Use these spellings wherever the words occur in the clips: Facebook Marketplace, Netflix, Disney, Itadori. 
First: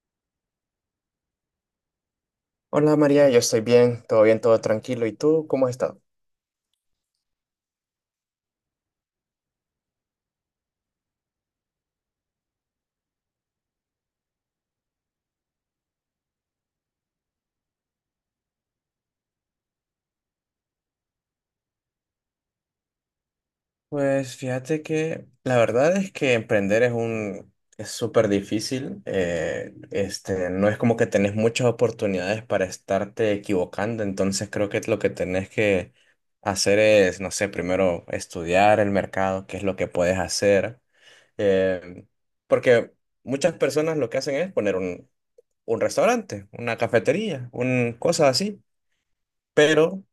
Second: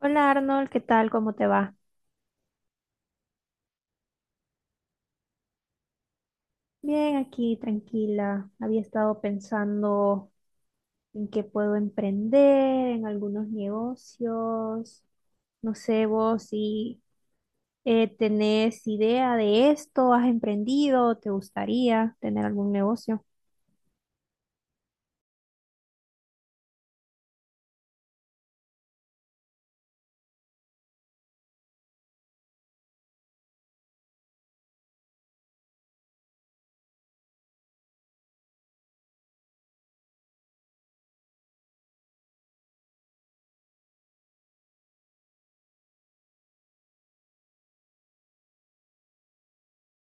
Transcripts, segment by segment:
Hola Arnold, ¿qué tal? ¿Cómo te va? Hola María, yo estoy bien, todo tranquilo. ¿Y tú cómo has estado? Bien, aquí tranquila. Había estado pensando en qué puedo emprender, en algunos negocios. No sé vos si tenés idea de esto, has emprendido, te gustaría tener algún negocio. Pues fíjate que la verdad es que emprender es súper difícil. Este, no es como que tenés muchas oportunidades para estarte equivocando. Entonces creo que lo que tenés que hacer es, no sé, primero estudiar el mercado, qué es lo que puedes hacer. eh, Porque muchas personas lo que hacen es poner un restaurante, una cafetería, un cosa así. Pero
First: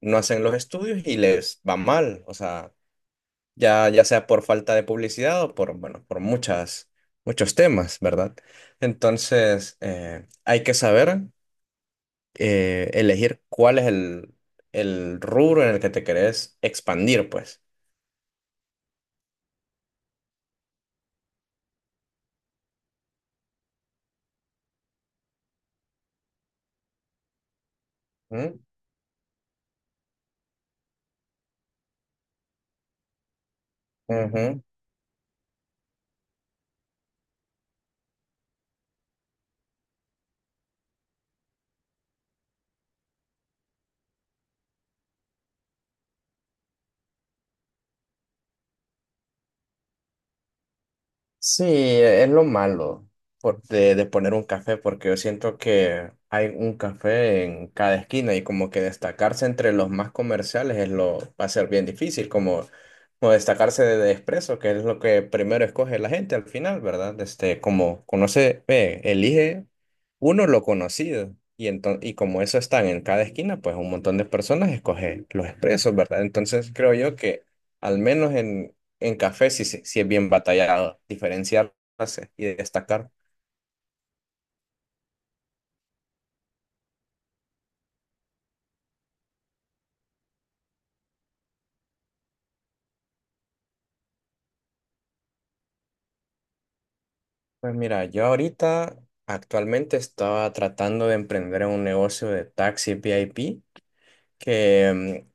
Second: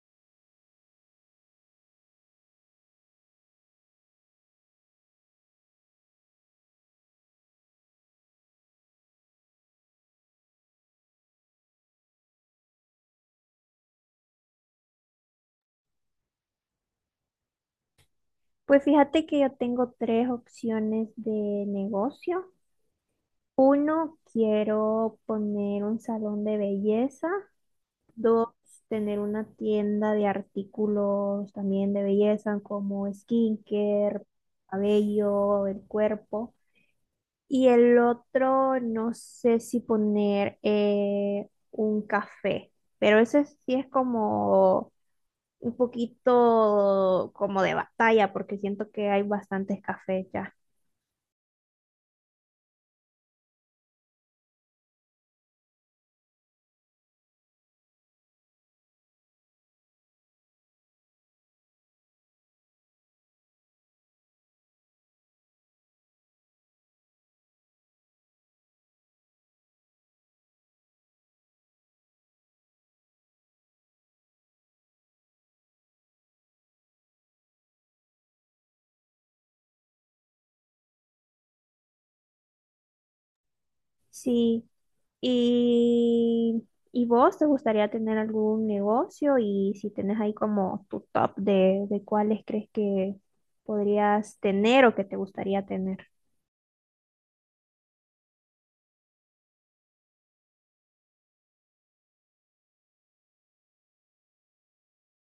no hacen los estudios y les va mal, o sea, ya sea por falta de publicidad o por, bueno, por muchos temas, ¿verdad? Entonces, hay que saber elegir cuál es el rubro en el que te querés expandir, pues. Pues fíjate que yo tengo tres opciones de negocio. Uno, quiero poner un salón de belleza. Dos, ¿Mm? tener una tienda de artículos también de belleza como skincare, Ujú. cabello, el cuerpo. Y el otro, no sé si poner un café, pero ese sí es como un poquito como de batalla porque siento que hay bastantes cafés ya. Sí, es lo malo de poner un café, porque yo siento que hay un café en cada esquina y como que destacarse entre los más comerciales es lo, va a ser bien difícil, como destacarse de Espresso, que es lo que primero escoge la gente al final, ¿verdad? Este, como conoce, ve, elige uno lo conocido y como eso están en cada esquina, pues un montón de personas escoge los Expresos, ¿verdad? Entonces creo yo que al menos en café sí, sí, sí es bien batallado diferenciarse y destacar. Sí. ¿Y, y vos te gustaría tener algún negocio? Y si tenés ahí como tu top de cuáles crees que podrías tener o que te gustaría tener. Pues mira, yo ahorita actualmente estaba tratando de emprender un negocio de taxi VIP que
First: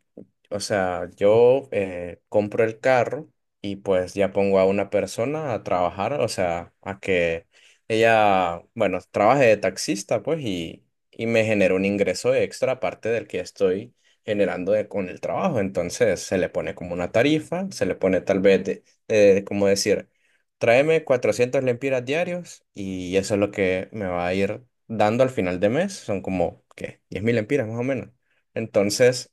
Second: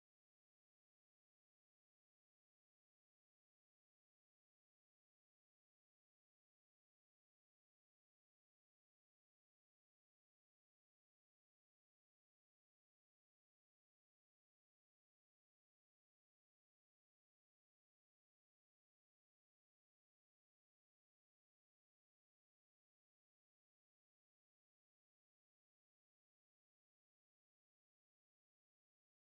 o sea, yo compro el carro y pues ya pongo a una persona a trabajar, o sea, a que ella, bueno, trabaje de taxista, pues, y me genera un ingreso extra aparte del que estoy con el trabajo. Entonces, se le pone como una tarifa, se le pone tal vez, de, como decir, tráeme 400 lempiras diarios y eso es lo que me va a ir dando al final de mes. Son como, ¿qué? 10,000 lempiras más o menos. Entonces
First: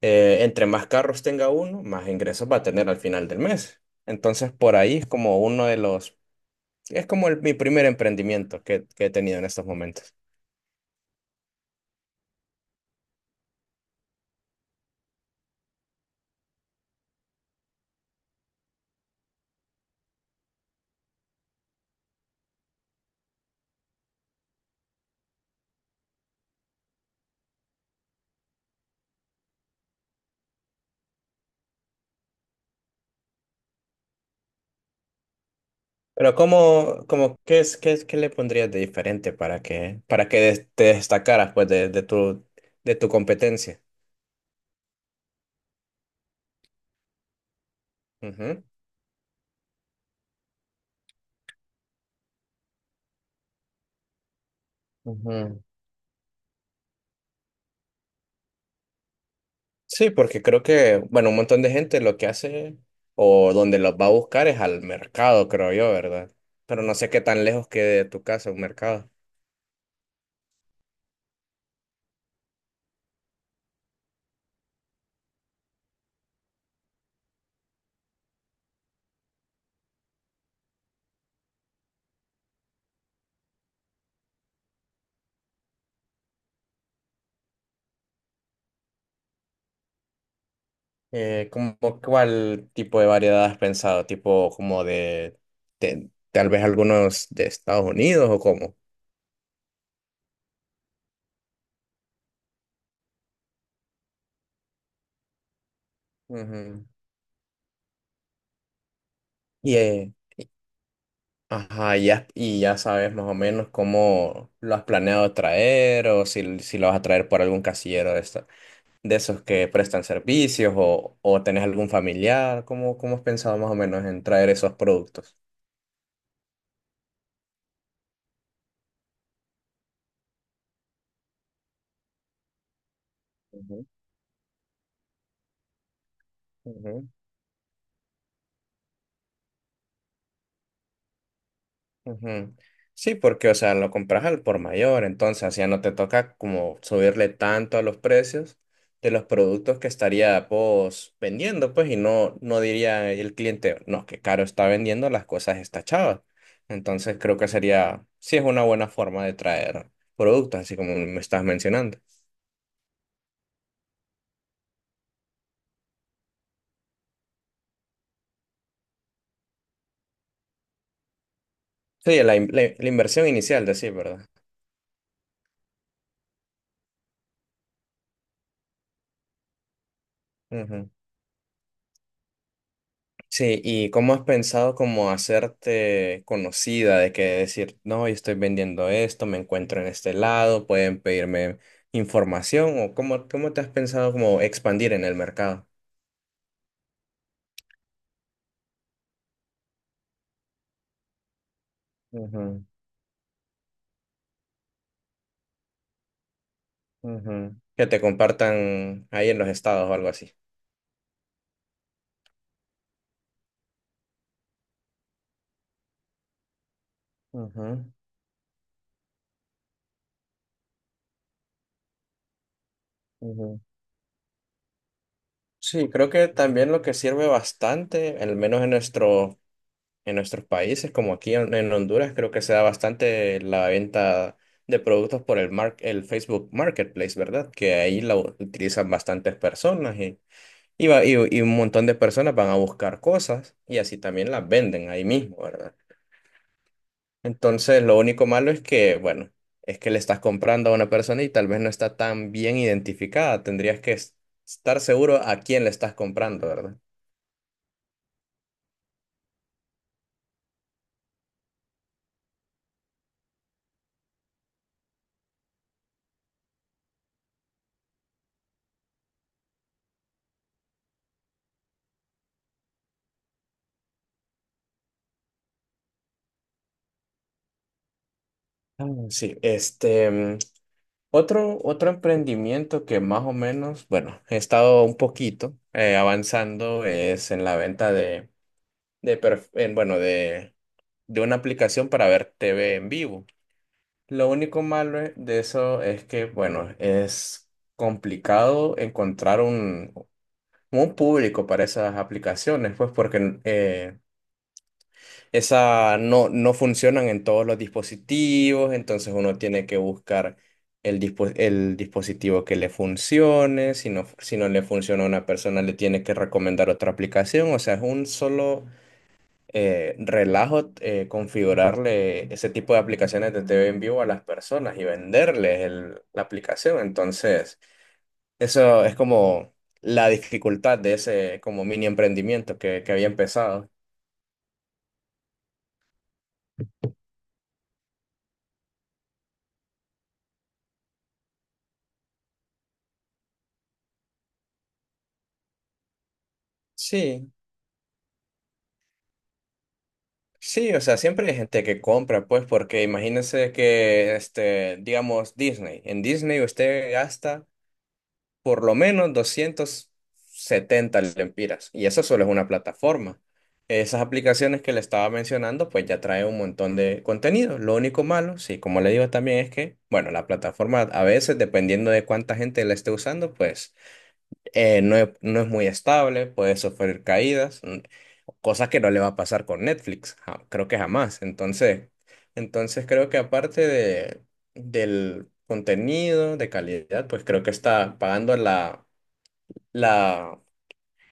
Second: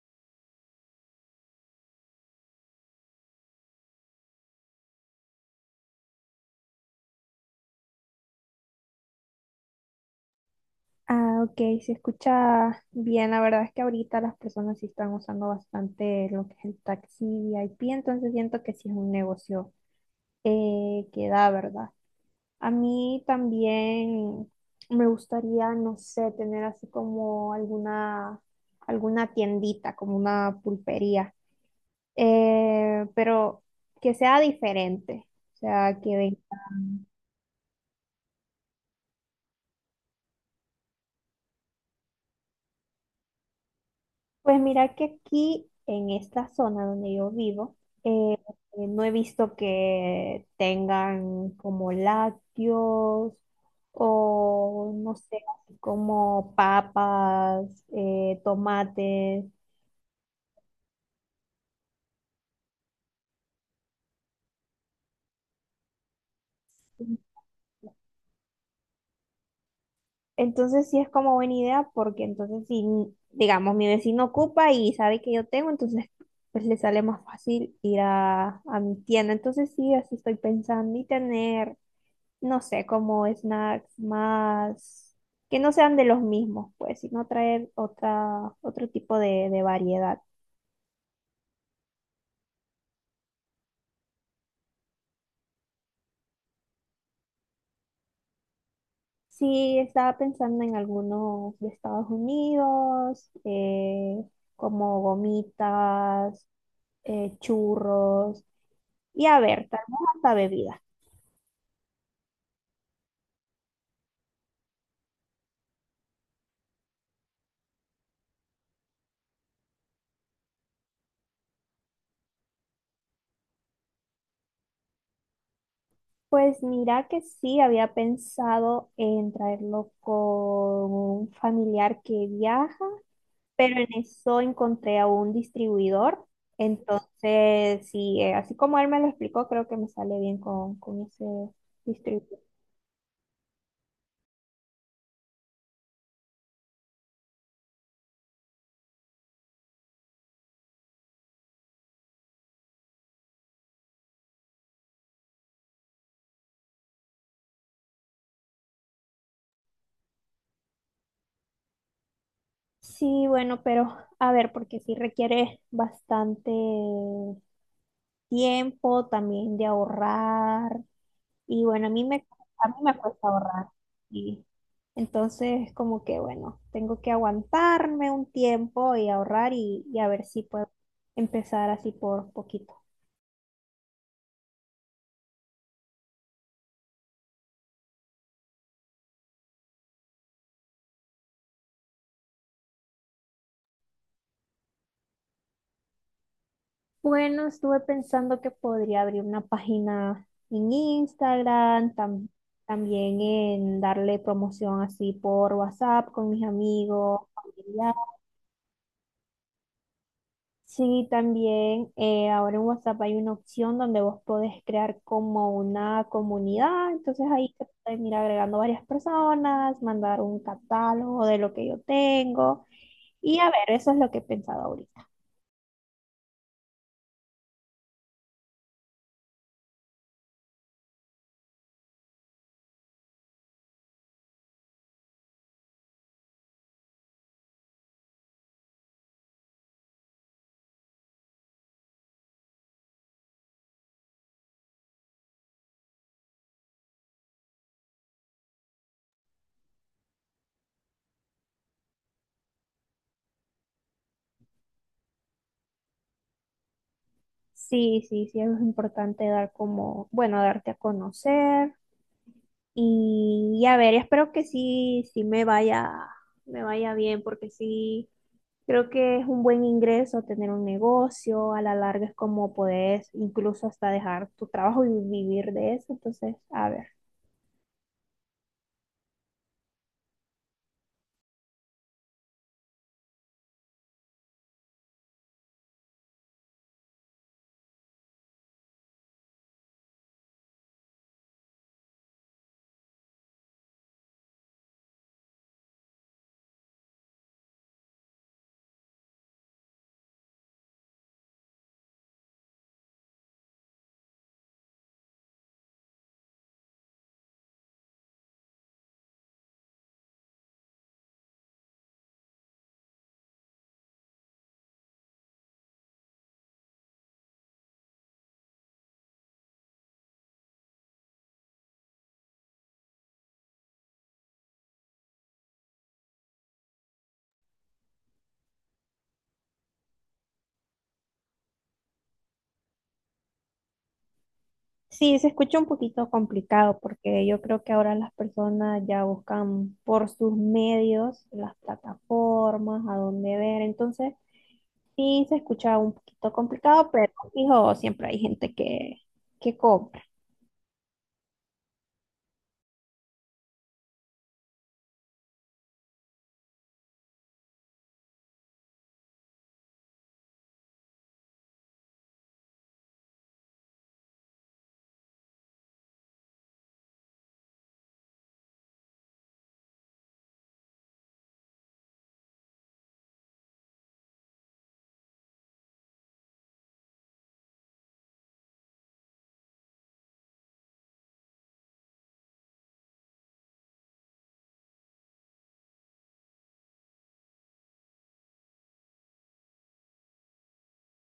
entre más carros tenga uno, más ingresos va a tener al final del mes. Entonces, por ahí es como uno de los, es como mi primer emprendimiento que he tenido en estos momentos. Ah, ok, se escucha bien. La verdad es que ahorita las personas sí están usando bastante lo que es el taxi VIP, entonces siento que sí es un negocio que da, ¿verdad? A mí también me gustaría, no sé, tener así como alguna, alguna tiendita, como una pulpería, pero que sea diferente, o sea, que Pero venga. ¿ qué es, qué le pondrías de diferente para que, te destacaras pues de tu competencia? Pues mira que aquí en esta zona donde yo vivo, eh, Ujú. No he visto que tengan como lácteos o no sé, Ujú. así como papas, tomates. Sí, porque creo que, bueno, un montón de gente lo que hace o donde los va a buscar es al mercado, creo yo, ¿verdad? Pero no sé qué tan lejos quede de tu casa un mercado. Entonces sí es como buena idea porque entonces si, digamos, mi vecino ocupa y sabe que yo tengo, entonces pues le sale más fácil ir a mi tienda. Entonces sí, así estoy pensando y tener no sé, como snacks más, que no sean de los mismos, pues, sino traer otra, otro tipo de variedad. ¿Cómo cuál tipo de variedad has pensado? ¿Tipo como tal vez algunos de Estados Unidos o cómo? Sí, estaba pensando en algunos de Estados Unidos, como gomitas, Ujú. Churros, y a ver, Y, tal vez eh, hasta bebidas. ajá, y ya sabes más o menos cómo lo has planeado traer o si lo vas a traer por algún casillero de esos que prestan servicios o tenés algún familiar. ¿Cómo has pensado más o menos en traer esos productos? Pues mira que sí, había pensado en traerlo con un familiar que viaja pero Ujú, en eso encontré a un distribuidor. ujú. Entonces, sí, así como él me lo explicó, creo que me sale bien con ese distribuidor. Ujú. Sí, porque, o sea, lo compras al por mayor, entonces ya no te toca como subirle tanto a los precios de los productos que estaría pues vendiendo, pues, y no, no diría el cliente, no, que caro está vendiendo las cosas esta chava. Entonces creo que sería, sí es una buena forma de traer productos, así como me estás mencionando. Sí, bueno, pero a ver, porque sí requiere bastante tiempo también de ahorrar. Y bueno, Sí, a mí la me inversión cuesta inicial, ahorrar. de sí ¿verdad? Y entonces, como que bueno, tengo que aguantarme un tiempo y ahorrar y a ver si puedo empezar así por poquito. Sí, ¿y cómo has pensado como hacerte conocida de que decir, no, yo estoy vendiendo esto, me encuentro en este lado, pueden pedirme información o cómo te has pensado como expandir en el mercado? Bueno, estuve pensando que podría abrir una página en Instagram, Ujú, también en darle promoción así por WhatsApp con mis amigos, ujú. Que familiares. te compartan ahí en los estados o algo así. Sí, también ahora en WhatsApp hay una opción donde vos podés crear como una comunidad, entonces ahí te pueden ir agregando varias personas, mandar un catálogo de lo que yo tengo y Ujú, a ujú. ver, eso es lo que he pensado ahorita. Sí, creo que también lo que sirve bastante, al menos en nuestros países, como aquí en Honduras, creo que se da bastante la venta de productos por el Facebook Marketplace, ¿verdad? Que ahí utilizan bastantes personas y un montón de personas van a buscar cosas y así también las venden ahí mismo, ¿verdad? Entonces, lo único malo es que, bueno, es que le estás comprando a una persona y tal vez no está tan bien identificada. Tendrías que estar seguro a quién le estás comprando, ¿verdad? Sí, sí, sí, es importante dar como, bueno, darte a conocer y a ver, espero que sí, sí me vaya bien, porque sí, creo que es un buen ingreso tener un negocio, a la larga es como puedes incluso hasta dejar tu trabajo y vivir de eso, entonces, a ver. Ah, sí, este. Otro emprendimiento que más o menos, bueno, he estado un poquito avanzando es en la venta de perf- en, bueno, de una aplicación para ver TV en vivo. Lo único malo de eso es que, bueno, es complicado encontrar un público para esas aplicaciones, pues porque esa no, no funcionan en todos los dispositivos, entonces uno tiene que buscar el dispositivo que le funcione. Si no, si no le funciona a una persona, le tiene que recomendar otra aplicación. O sea, es un solo relajo configurarle ese tipo de aplicaciones de TV en vivo a las personas y venderles la aplicación. Entonces, eso es como la dificultad de ese como mini emprendimiento que había empezado. Sí, se escucha un poquito complicado porque yo creo que ahora las personas ya buscan por sus medios las plataformas, a dónde ver. Entonces, sí se escucha un poquito complicado, pero Sí, hijo, siempre hay gente que cobra. Sí, o sea, siempre hay gente que compra, pues, porque imagínense que, este, digamos, Disney. En Disney usted gasta por lo menos 270 lempiras. Y eso solo es una plataforma. Esas aplicaciones que le estaba mencionando, pues ya trae un montón de contenido. Lo único malo, sí, como le digo también, es que, bueno, la plataforma a veces, dependiendo de cuánta gente la esté usando, pues no es muy estable, puede sufrir caídas, cosa que no le va a pasar con Netflix, creo que jamás. Entonces, creo que aparte del contenido de calidad, pues creo que está pagando la,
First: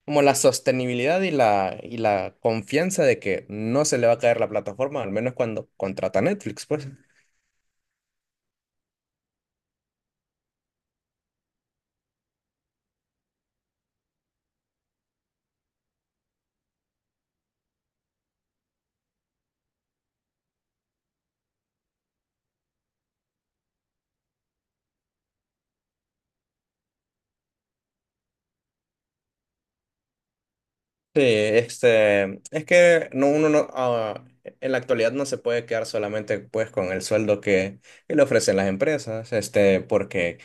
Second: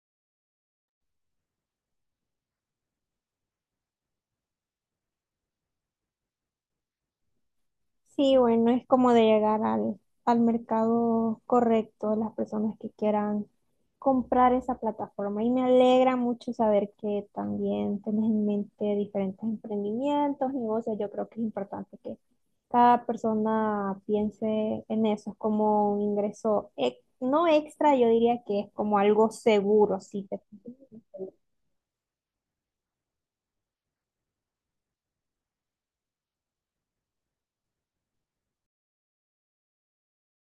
como la sostenibilidad y y la confianza de que no se le va a caer la plataforma, al menos cuando contrata Netflix, pues. Sí, bueno, es como de llegar al mercado correcto, las personas que quieran comprar esa plataforma. Y me alegra mucho saber que también tenés en mente diferentes emprendimientos, negocios. Yo creo que es importante que cada persona piense en eso. Es como un ingreso, no extra, yo diría que es como algo seguro, sí. te- Sí, este, es que no, uno no, en la actualidad no se puede quedar solamente pues con el sueldo que le ofrecen las empresas, este, porque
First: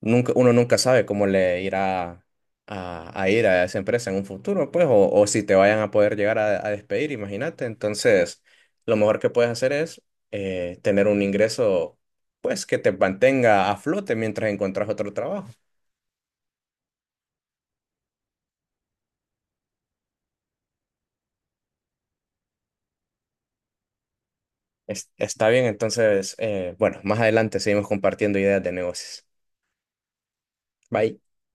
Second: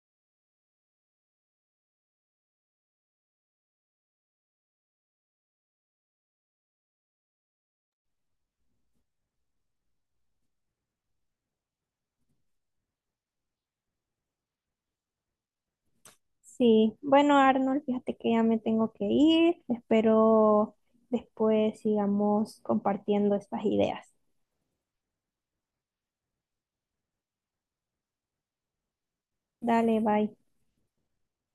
nunca, uno nunca sabe cómo le irá a ir a esa empresa en un futuro, pues, o si te vayan a poder llegar a despedir, imagínate. Entonces, lo mejor que puedes hacer es tener un ingreso, pues, que te mantenga a flote mientras encuentras otro trabajo. Sí, bueno, Arnold, fíjate que ya me tengo que ir. Espero después sigamos compartiendo estas ideas. Está bien, entonces, bueno, más adelante seguimos compartiendo ideas de negocios. Dale, bye. Bye.